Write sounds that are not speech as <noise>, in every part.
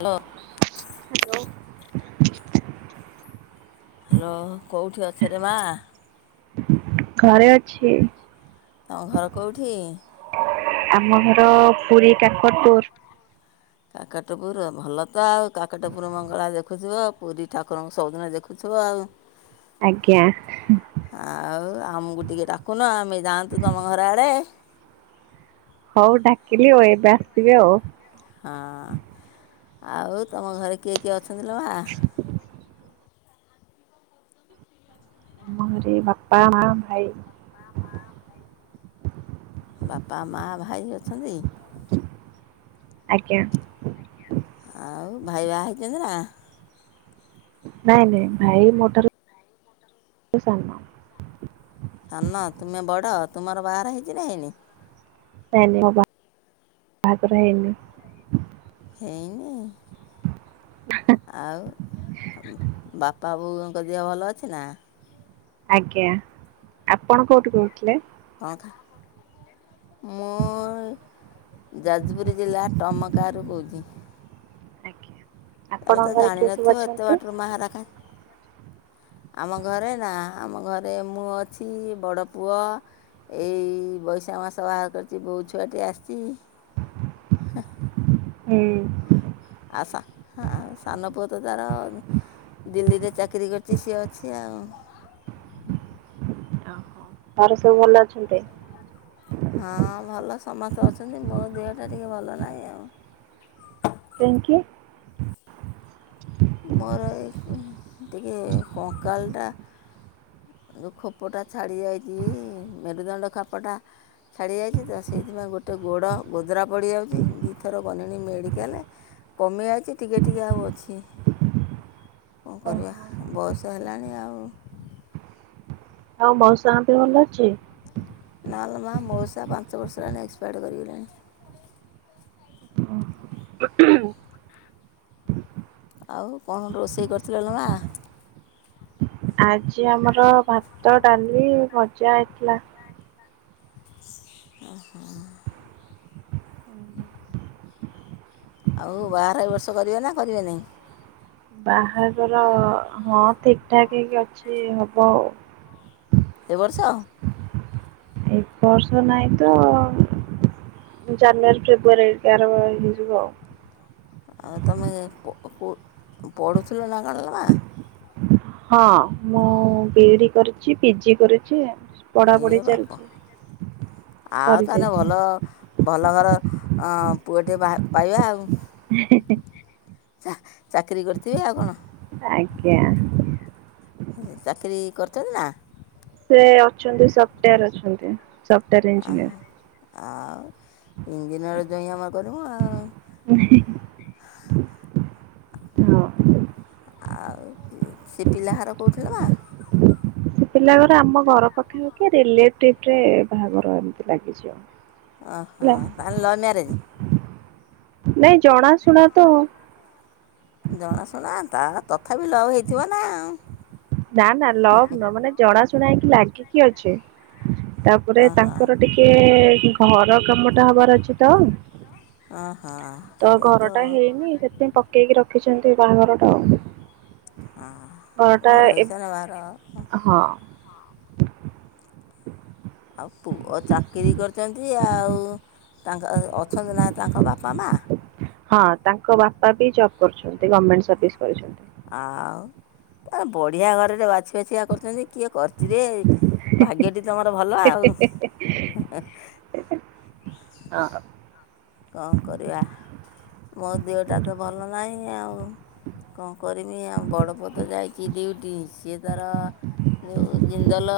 Hello. Hello. Hello, କୋଉଠି ଅଛରେ ମା? ଘରେ ଅଛି। ତମ ଘର କୋଉଠି? ଆମ ଘର ପୁରୀ, କାକଟପୁର। କାକଟପୁର ଭଲ ତ ଆଉ। କାକଟପୁର ମଙ୍ଗଳା ଦେଖୁଥିବ, ପୁରୀ ଠାକୁରଙ୍କୁ ସବୁଦିନ ଦେଖୁଥିବ ଆଉ। ହ <unintelligible> ଆଜ୍ଞା। ଆଉ ଆମକୁ ଟିକେ ଡାକୁନ, ଆମେ ଯାଆନ୍ତୁ ତମ ଘର ଆଡ଼େ? ହଉ ଡାକିଲି ଆଉ ଏବେ ଆସିବେ ଆଉ। ହଁ। ଆଉ ତମ ଘରେ କିଏ କିଏ ଅଛନ୍ତି ଲୋ ମା? ଆମ ଘରେ ବାପା, ମା, ଭାଇ। ବାପା, ମା, ଭାଇ ଅଛନ୍ତି? ଆଜ୍ଞା। ଆଉ ଭାଇ ବାହାହେଇଛନ୍ତି ନା? ନାଇଁ ନାଇଁ, ଭାଇ ମୋ ଠାରୁ ସାନ। ସାନ। ତୁମେ ବଡ? ତୁମର ବାହାଘର ହେଇଛି ନା ହେଇନି? ନାଇଁ ନାଇଁ। ବା-ବାହାଘର ହେଇନି। ହେଇନି? ଆଉ ବାପା ବୋଉଙ୍କ ଦେହ ଭଲ ଅଛି ନା? ଆଜ୍ଞା। ଆପଣ କୋଉଠୁ କହୁଥିଲେ? <unintelligible> ମୁଁ ଯାଜପୁର ଜିଲ୍ଲା ତମ ଘର କୋଉଠି? ଆଜ୍ଞା ଆମେ ତ ଆପଣଙ୍କ ଘରେ ଜାଣି କିଏ ନ ସବୁ ଥିବା। ଏତେ ଅଛନ୍ତି ବାଟରୁ ମହେରେକା ଆମ ଘରେ ନା। ଆମ ଘରେ ମୁଁ ଅଛି, ବଡ଼ ପୁଅ ଏଇ ବୈଶାଖ ମାସ ବାହା କରିଛି। ବୋହୁ ଛୁଆଟି ଆସିଛି। ହୁଁ ଉଁ ଆଉ ସା-ସାନ ପୁଅ ତ ତାର ଦିଲ୍ଲୀରେ ଚାକିରି କରିଛି। ସିଏ ଅଛି ଆଉ। ତାର ସବୁ ଭଲ ଅଛନ୍ତି? ହଁ ଭଲ ସମସ୍ତେ ଅଛନ୍ତି। ମୋ ଦେହଟା ଟିକିଏ ଭଲ ନାହିଁ ଆଉ ଥ୍ୟାଙ୍କ ୟୁ। ମୋର ଏ ଟିକଏ କଙ୍କାଳଟା ଯୋଉ ଖୋପଟା ଛାଡ଼ି ଯାଇଛି। ମେରୁଦଣ୍ଡ ଖୋପଟା ଛାଡ଼ିଯାଇଛି ତ, ସେଇଥିପାଇଁ ଗୋଟେ ଗୋଡ଼ ଗୋଦରା ପଡ଼ିଯାଉଛି। ଦୁଇଥର ଗଲିଣି ମେଡ଼ିକାଲ। କମି ଯାଉଛି। ଟିକେ ଟିକେ ଆଉ ଅଛି। କଣ କରିବା? ଓହୋ ବୟସ ହେଲାଣି ଆଉ। ଆଉ ମଉସାଙ୍କ ଦେହ ଭଲ ଅଛି? ନାଲ ମା। ମଉସା ପାଞ୍ଚ ବର୍ଷ ହେଲାଣି ଏକ୍ସପାୟାର୍ କରିଗଲେଣି। ଆଉ କଣ ରୋଷେଇ କରିଥିଲ ନା ମା? ଆଜି ଆମର ଭାତ ଡାଲି ଭଜା ହେଇଥିଲା। ଓହୋ। ଆଉ ବାହାଘର ଏ ବର୍ଷ କରିବ ନା କରିବନି? ବାହାଘର ହଁ ଠିକ ଠାକ ହେଇକି ଅଛି। ହବ ଆଉ। ଏ ବର୍ଷ? ଏଇ ବର୍ଷ ନାଇଁ ତ ଜାନୁଆରୀ ଫେବୃଆରୀ ପାର ହେଇଯିବ। ଆଉ ତମେ ପ-ପ-ପଢ଼ୁଥିଲ ନା କଣ କି ମା? ହଁ। ମୁଁ ବିଇଡି କରିଛି। ପିଜି କରିଛି। ଏ ପଢାପଢି ବାପ। ଚାଲିଛି। ଆଉ ତା ହେଲେ ସରିଯାଇଛି ଭଲ। ଭଲ ଘର ପୁଅଟିିଏ ପା-ପାଇବା ଆଉ। ହେ ହେ ହେ ଚାକିରୀ କରିଥିବେ। ଆଉ କଣ? ଆଜ୍ଞା। ଚାକିରି କରିଛନ୍ତି ନା? ସେ ଅଛନ୍ତି ସଫ୍ଟୱେରରେ ଅଛନ୍ତି। Software engineer. ଆଉ ଇଞ୍ଜିନିୟର ଜଇଁ ଆମେ କରିବୁ ଆଉ! <unintelligible> ଆଉ ସେ ପିଲା ଘର କୋଉଠୀ ଲ? ସେ ପିଲା ଘର ଆମ ଘର ପାଖେ ଆଖେରେ। <unintelligible> ବାହାଘର ଏମତି ଲାଗିଛି ଆଉ। ଓହୋ, ହେଲା ତାହେଲେ ଲବ୍ ମ୍ୟାରେଜ? ନାଇଁ ଜଣାଶୁଣା ତ ଆଉ। ଜଣାଶୁଣା ତାର ତଥାପି ଲଭ୍ ହେଇଥିବ ନା ଆଉ। ନା ନା ଲଭ୍ ନ ମାନେ ଜଣାଶୁଣା ହେଇକି ଲାଗିକି ଅଛି। ତାପରେ ଓହୋ ତାଙ୍କର ଟିକେ କେ ଘର କାମ ଟା ହବାର ଅଛି ତ। ଓହୋ ତ ଘରଟା ହେଇନି ସେଥିପାଇଁ ପକେଇକି ରଖିଛନ୍ତି ବାହାଘରଟା ଆଉ। ହଁ ଘରଟା ଘର ଏ ହେଇସାରେ ବାହାଘର ହବ। ହଁ ଆଉ ପୁଅ ଚାକିରି କରିଛନ୍ତି ଆଉ ତାଙ୍କ ଅଛନ୍ତି ନାହିଁ ତାଙ୍କ ବାପା, ମା ହଁ ତାଙ୍କ ବାପା ବି ଜବ୍ କରୁଛନ୍ତି ଗର୍ମେଣ୍ଟ ସର୍ଭିସ କରିଛନ୍ତି। ଆଉ ବଢ଼ିଆ ଘରେଟେ ବାଛି ବାଛିିକା କରିଛନ୍ତି। କିଏ କରିଛିରେ ଭାଗ୍ୟଟି ତମର ଭଲ ଆଉ। ହଁ। କଣ କରିବା ମୋ ଦେହଟା ତ ଭଲ ନାହିଁ ଆଉ। କଣ କରିମି ଆ ବଡ଼ପୁଅତ ଯାଇଛି ଡ୍ୟୁଟି ସିଏ ତାର ଯେଉଁ ଜିନ୍ଦଲ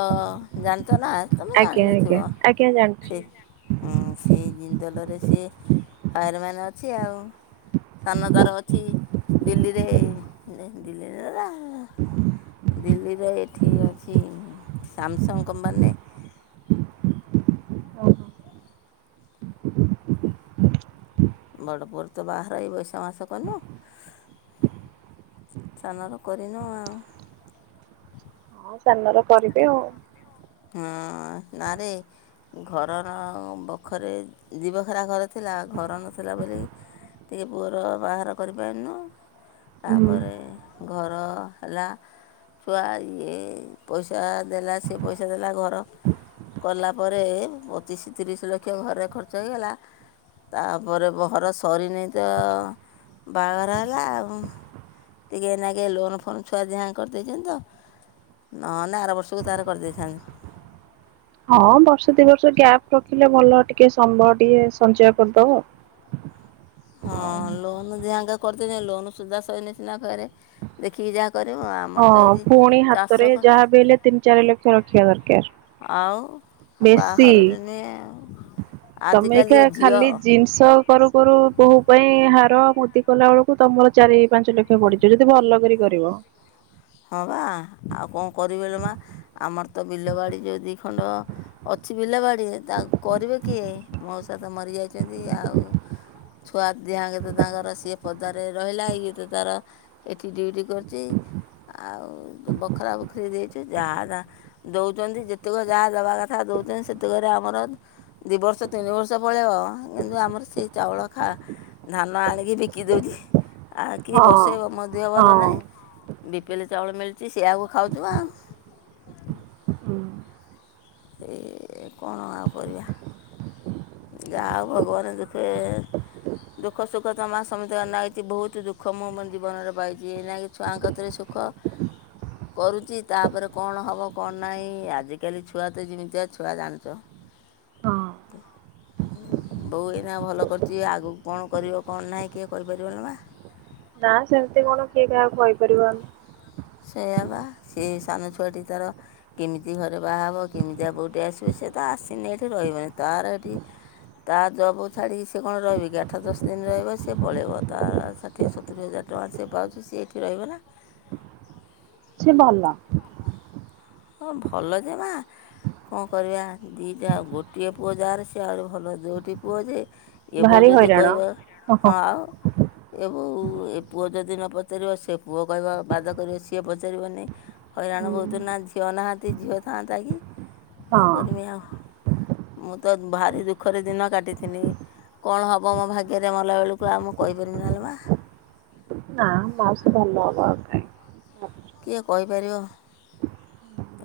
ଜାଣିଛ ନା ତମେ ଆଜ୍ଞା ଆଜ୍ଞା ଜାଣିନଥିବ। ଆଜ୍ଞା ଜାଣିଛି ସେ ହଁ ସେଇ ଜିନ୍ଦଲରେ ସେ ଫାୟାର ମାନ ଅଛି ଆଉ। ସ୍ଥାନ ଦ୍ୱାର ଅଛି ଦିଲ୍ଲୀରେ ଦିଲ୍ଲୀରେ ରା ଦିଲ୍ଲୀରେ ଏଠି ଅଛି ସାମସଙ୍ଗ କମ୍ପାନୀ ରେ। ହଁ ବଡ଼ପୁଅର ତ ବାହାଘର ଏଇ ବୈଶା ମାସ କଲୁ। ସାନର କରିନୁ ଆଉ। ହଁ ସାନର କରିବେ ଆଉ। ହଁ ନାରେ ଘରର ବଖରେ ଦିଖରା ଘର ଥିଲା। ଘର ନଥିଲା ବୋଲି ଟିକେ ପୁଅର ବାହାଘର କରିପାରିନୁ। ହୁଁ ତାପରେ ଘର ହେଲା। ଛୁଆ ଇଏ ପଇସା ଦେଲା ସିଏ ପଇସା ଦେଲା ଘର କଲା ପରେ ପଚିଶ ତିରିଶ ଲକ୍ଷ ଘରେ ଖର୍ଚ୍ଚ ହେଇଗଲା। ତାପରେ ବ ଘର ସରିନି ତ ବାହାଘର ହେଲା ଆଉ। ଟିକେ ନା କେ ଲୋନ ଫୋନ୍ ଛୁଆ ଯାହା କରିଦେଇଛନ୍ତି ତ। ନ ହେଲେ ଆର ବର୍ଷକୁ ତାର କରିଦେଇଥାନ୍ତି। ହଁ ବର୍ଷ ଦି ବର୍ଷ ଗ୍ୟାପ ରଖିଲେ ଭଲ ଟିକେ ସମୟ ଟିକେ ସଞ୍ଚୟ କରିଦବ। ହଁ ଲୋନ୍ ଯାହାଙ୍କ କରିଛନ୍ତି ଲୋନ ସୁଜା ସରିନି ସିନା ଘରେ ଦେଖିକି ଯାହା କରିବ ଆଉ ହଁ ପୁଣି ହାତରେ ଯାହା ବି ହେଲେ ତିନି ଚାରି ଲକ୍ଷ ରଖିବା ଦରକାର। ଆଉ ବେଶୀ ବାହାଘରରେ ନୁଏ ଆଜିକାଲିକା ଝିଅ ଷ କରୁ କରୁ ବୋହୂ ପାଇଁ ହାର, ମୁଦି କଲାବେଳକୁ ତମର ଚାରି ପାଞ୍ଚ ଲକ୍ଷ ପଡିିଯିବ, ଯଦି ଭଲ କରି କରିବ। ହଁ ବା ଆଉ କଣ କରିବି ଲୋ ମା ଆମର ତ ବିଲ ବାଡି ଯୋଉ ଦିଖଣ୍ଡ ଅଛି ବିଲ ବାଡି ତା କରିବେ କିଏ? ମଉସା ତ ମରିଯାଇଛନ୍ତି ଆଉ ଛୁଆ ଦିହାଙ୍କେ ତ ତାଙ୍କର ସିଏ ପଦାରେ ରହିଲା ଇଏ ତ ତାର ଏଠି ଡ୍ୟୁଟି କରୁଛି ଆଉ ବଖରା ବଖରି ଦେଇଛି ଯା ଯା ଦଉଛନ୍ତି ଯେତେକ ଯାହା ଦେବା କଥା ଦଉଛନ୍ତି ସେତେକରେ ଆମର ଦୁଇ ବର୍ଷ ତିନି ବର୍ଷ ପଳେଇବ କିନ୍ତୁ ଆମର ସେ ଚାଉଳ ଖା ଧାନ ଆଣିକି ବିକି ଦେଉଛି ଆଉ କିଏ ହଁ। ବସେଇବ ମୋ ଦେହ ହୁଁ ଭଲ ନାହିଁ। ବିପିିଏଲ ଚାଉଳ ମିଳୁଛି ସେଇଆକୁ ଖାଉଛୁ ବା ହୁଁ। ଏ କଣ ଆଉ କରିବା। ଯାହା ଭଗବାନ ଦୁଃଖେ ଦୁଃଖ ସୁଖ ତ ମା ସମେତ ନାହିଛି ବହୁତ ଦୁଃଖ ମୁଁ ମୋ ଜୀବନରେ ପାଇଛି ଏନାକି ଛୁଆଙ୍କତରେ ସୁଖ <unintelligible> କରୁଛି ତାପରେ କଣ ହେବ କଣ ନାହିଁ ଆଜିକାଲି ଛୁଆ ତ ଯେମିତିଆ ଛୁଆ ଜାଣିଛ ହଁ। <unintelligible> ବୋହୁ ଏଇନା ଭଲ କରିଛି ଆଗକୁ କଣ କରିବ କଣ ନାହିଁ କିଏ କରିପାରିବଲ ବା ନା ସେମିତି କଣ କିଏ କାହାକୁ କହିପାରିବ ଆମ ସେଇଆ ବା ସେ ସାନ ଛୁଆଟି ତାର କେମିତି ଘରେ ବାହା ହବ କେମିତିଆ ବୋହୁଟେ ଆସିବେ ସେଏ ତା ଆସିନେ ଏଠି ରହିବନି ତାର ଏଠି ତା ଜବକୁ ଛାଡ଼ିକି ସିଏ କଣ ରହିବ କି ଆଠ ଦଶ ଦିନ ରହିବ ସିଏ ପଳେଇବ ତା ଷାଠିଏ ସତୁରି ହଜାର ଟଙ୍କା ସିଏ ପାଉଛି ସିଏ ଏଠି ରହିବ ନା। ସିଏ ଭଲ। ହଁ ଭଲ ଯେ ମା କଁ କରିବା ଦିଟା ଆଉ ଗୋଟିଏ ପୁଅ ଯାହାର ସିଏ ଆହୁରି ଭଲ ଦୋଟି ପୁଅ ଯେ ଇଏ ବୋହୂ ଭାରି ଯଦି ହଇରାଣ। କହିବ ଓହୋ। ହଁ ଆଉ। ଏ ବୋହୂ ଏ ପୁଅ ଯଦି ନପଚାରିବ ସେ ପୁଅ କହିବ ବାଦ କରିବେ ସିଏ ପଚାରିବନି। ହଇରାଣ ହୁଁ ବୋହୁତ ନା ଝିଅ ନାହାନ୍ତି ଝିଅ ଥାଆନ୍ତା କି କଁ ହଁ କରମି ଆଉ। ମୁଁ ତ ଭାରି ଦୁଃଖରେ ଦିନ କାଟିଥିନି। କଣ ହବ ମୋ ଭାଗ୍ୟରେ ମଲାବେଳୁକୁ ଆଉ ମୁଁ କହିପାରିବିନା ଲୋ ମା। ନାଁ ମାଉସି ଭଲ ହବ ଆଉ କାଇଁ। କିଏ କହିପାରିବ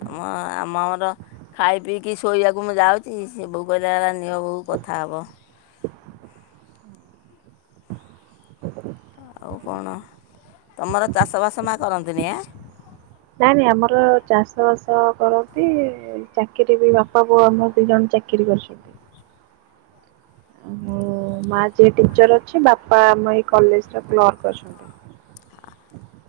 ତମ ଆମର ଖାଇ ପିଇକି ଶୋଇବାକୁ ମୁଁ ଯାଉଚି ସିଏ ବୋହୁ କହିଲା କହିଲା ନିଅ ବୋଉ କଥା ହବ। ଆଉ କଣ ତମର ଚାଷବାସ ମା କରନ୍ତିନି ଆଁ। ନାଇଁ ନାଇଁ ଆମର ଚାଷ ବାସ କରନ୍ତି ଚାକିରି ବି ବାପା ବୋଉ ଆମର ଦି ଜଣ ଚାକି କିରି କରିଛନ୍ତି। ଆଉ ମୋ ମା ଯିଏ ଟିଚର ଅଛି ବାପା ଆମ ଏଇ କଲେଜରେ କ୍ଲର୍କ ଅଛନ୍ତି।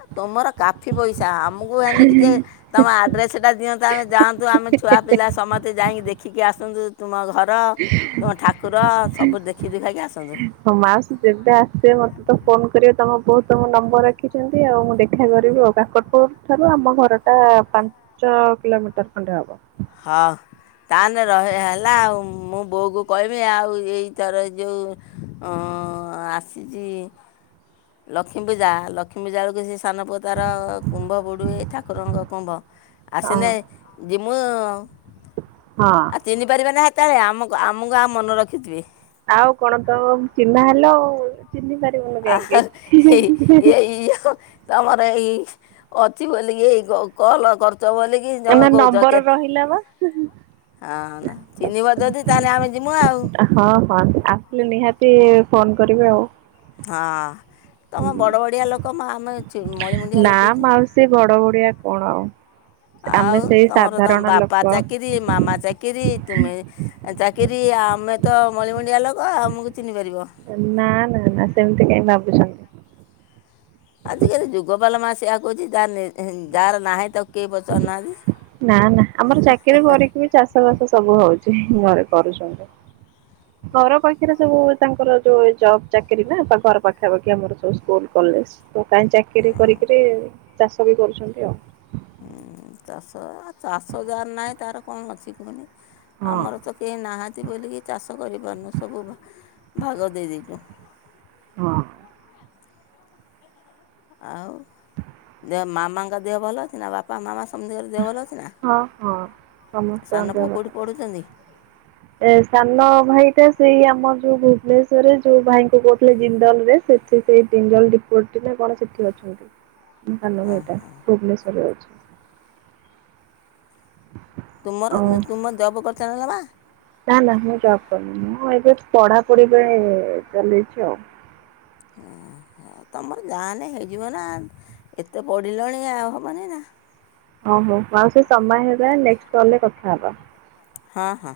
ଆ ତମର କାଫି ପଇସା ଆମୁକୁ ହେନେ ଟିକେ ତମ ଆଡ୍ରେସେଟା ଦିଅନ୍ତ ଆମେ ଯାଆ ନ୍ତୁ ଆମେ ଛୁଆ ପିଲା ସମସ୍ତେ ଯାଇକି ଦେଖିକି ଆସନ୍ତୁ ତୁମ ଘର ତୁମ ଠାକୁ ର ସବୁ ଦେଖି ଦୁଖାଇକି ଆସନ୍ତୁ। ହଁ ମାଉସି ଯେବେ ଆସିବେ ମତେ ତ ଫୋନ କରିବେ ତମ ବୋହୁ ତ ମୋ ନମ୍ବର ରଖିଛନ୍ତି ଆଉ ମୁଁ ଦେଖା କରିବି ଆଉ। କାକଟପୁରୁ ଠାରୁ ଆମ ଘର ଟା ପାଞ୍ଚ କିଲମିଟର ଖଣ୍ଡେ ହବ। ହଉ। ତାହାନେ ରହ ହେ ହେଲା ଆଉ ମୁଁ ବୋହୁକୁ କହିବି ଆଉ ଏଇ ଥର ଯେଉଁ ଅଁ ଆସିଚି ଲକ୍ଷ୍ମୀ ପୂଜା ଲକ୍ଷ୍ମୀ ପୂଜା ବେଳୁକୁ ସେ ସାନ ପୁଅ ତାର କୁମ୍ଭ ବୁଡୁଏ ଠାକୁରଙ୍କ କୁମ୍ଭ। ହଁ ଆସନେ ଯିମୁଁ ହଁ। ଆଉ ଚିହ୍ନି ପାରିବେ ନା ହେତୋବେଳେ ଆମକୁ ଆମୁକୁ ଆଉ ମନ ରଖିଥିବେ। ଆଉ କଣ ତ ଚିହ୍ନା ହେଲ ଆଉ ଚିହ୍ନି ପାରି ଆଉ ହେଇ ଏଇ। <unintelligible> ତମର ଏଇ ଅଛି ବୋଲିକି ଏଇ କ କଲ କରୁଚ ବୋଲି କି ନା ତମେ କୋହୁଚ ନମ୍ବର କେତ୍ ରହିଲା ବା ହଁ ନା ଚିହ୍ନିବ ଯଦି ତାହେଲେ ଆମେ ଯିମୁ ଆଉ। ହଁ ହଁ ଆସିଲେ ନିହାତି ଫୋନ୍ କରିବେ ଆଉ। ହଁ ତମ ବଡ଼ ବଡ଼ିଆ ଲୋକୋ ମା ଆମେ ଛି ମଳିମୁଣ୍ଡିଆ ଲୋକୋତି। ସେ ବଡ ବଡିଆ କଣ ଆଉ ସେ ଆମେ ସେଇ ସାଧାରଣ ଲୋକ। ରି ମାମା ଚାକିରି ତୁମେ ଏ ଚାକିରି ଆମେ ତ ମଳିମଣ୍ଡିଆ ଲୋକ ଆମକୁ ଚିହ୍ନି ପାରିବ। ଏ ନାଁ ନାଁ ନାଁ ସେମିତି କାଇଁ ଭାବୁଛନ୍ତି। ଆଜି କାଲି ଯୁଗପା ଲୋ ମା ସେଇଆ କୋହୁଚି ଯା ନେ ଯାହାର ନାହିଁ ତା ନାଁ ନାଁ ଆମର ଚାକିରି କରିକି ବି ଚାଷ ବାସ ସବୁ ହଉଚି ଘରେ କରୁଛନ୍ତି ଘର ପାଖେରେ ସବୁ ତାଙ୍କର ଯୋଉ ଏ ଜବ୍ ଚାକିରି ନା ତ ଘର ପାଖାପାଖି ଆମର ସବୁ ସ୍କୁଲ କଲେଜ। ତୁ କାହିଁ ଚାକିରି ହଁ କରିକିରି ଚାଷ ବି କରୁଛନ୍ତି ଆଉ। ହୁଁ ଚାଷ ଆଉ ଚାଷ ଯାହାର ନାହିଁ ତାର କଣ ଅଛି କୁହୁନି ହଁ ଆମର ତ କେହି ନାହାନ୍ତି ବୋଲିକି ଚାଷ କରିପାରୁନୁ ସବୁ ଭାଗ ଦେଇଦେଇଛୁ। ହଁ। ଆଉ ଦେହ ମାମାଙ୍କ ଦେହ ଭଲ ଅଛି ନା ବାପା ମାମା ସମତିଙ୍କ ର ଦେହ ଭଲ ଅଛି ନା। ହଁ ହଁ ସମସ୍ତ ଙ୍କ ସାନ ପୁଅ ଦେହ ଭଲ କେଉଁଠି ଅଛି। ପଢ଼ୁଛନ୍ତି ଏ ସାନ ଭାଇ ଟା ସେଇ ଆମର ଯୋଉ ଭୁବନେଶ୍ୱରରେ ଯୋଉ ଭାଇଙ୍କୁ କହୁଥିଲେ ଜିନ୍ଦଲ ରେ ସେ ସେ ସେଇ ତିନି ଜଣ ଡିପୋ ନା କଣ ସେଠି ଅଛନ୍ତି ସାନ ହଁ ଭାଇଟା ହଁ ଭୁବନେଶ୍ୱଵର ରେ ଅଛି। ତୁମର ଓ ତୁମ ଜବ୍ କରିଛ ନା ମା। ନା ନା ମୁଁ ଜବ୍ କରିନିି ମୁଁ ଏବେ ପଢାପଢି ପାଇଁ ଚଲେଇଛି ଆଉ। ହଁ ହଁ ତମର ଯାହେନେ ହେଇଯିବ ନା ଏତେ ପଡ଼ିଲାଣି ଆଉ ହବନି ନା। ହଉ ହଉ ମାଉସୀ ସମୟ ହେଲାନି ନେକ୍ସଟ୍ କଲ୍ ରେ କଥା ହେବା। ହଁ ହଁ।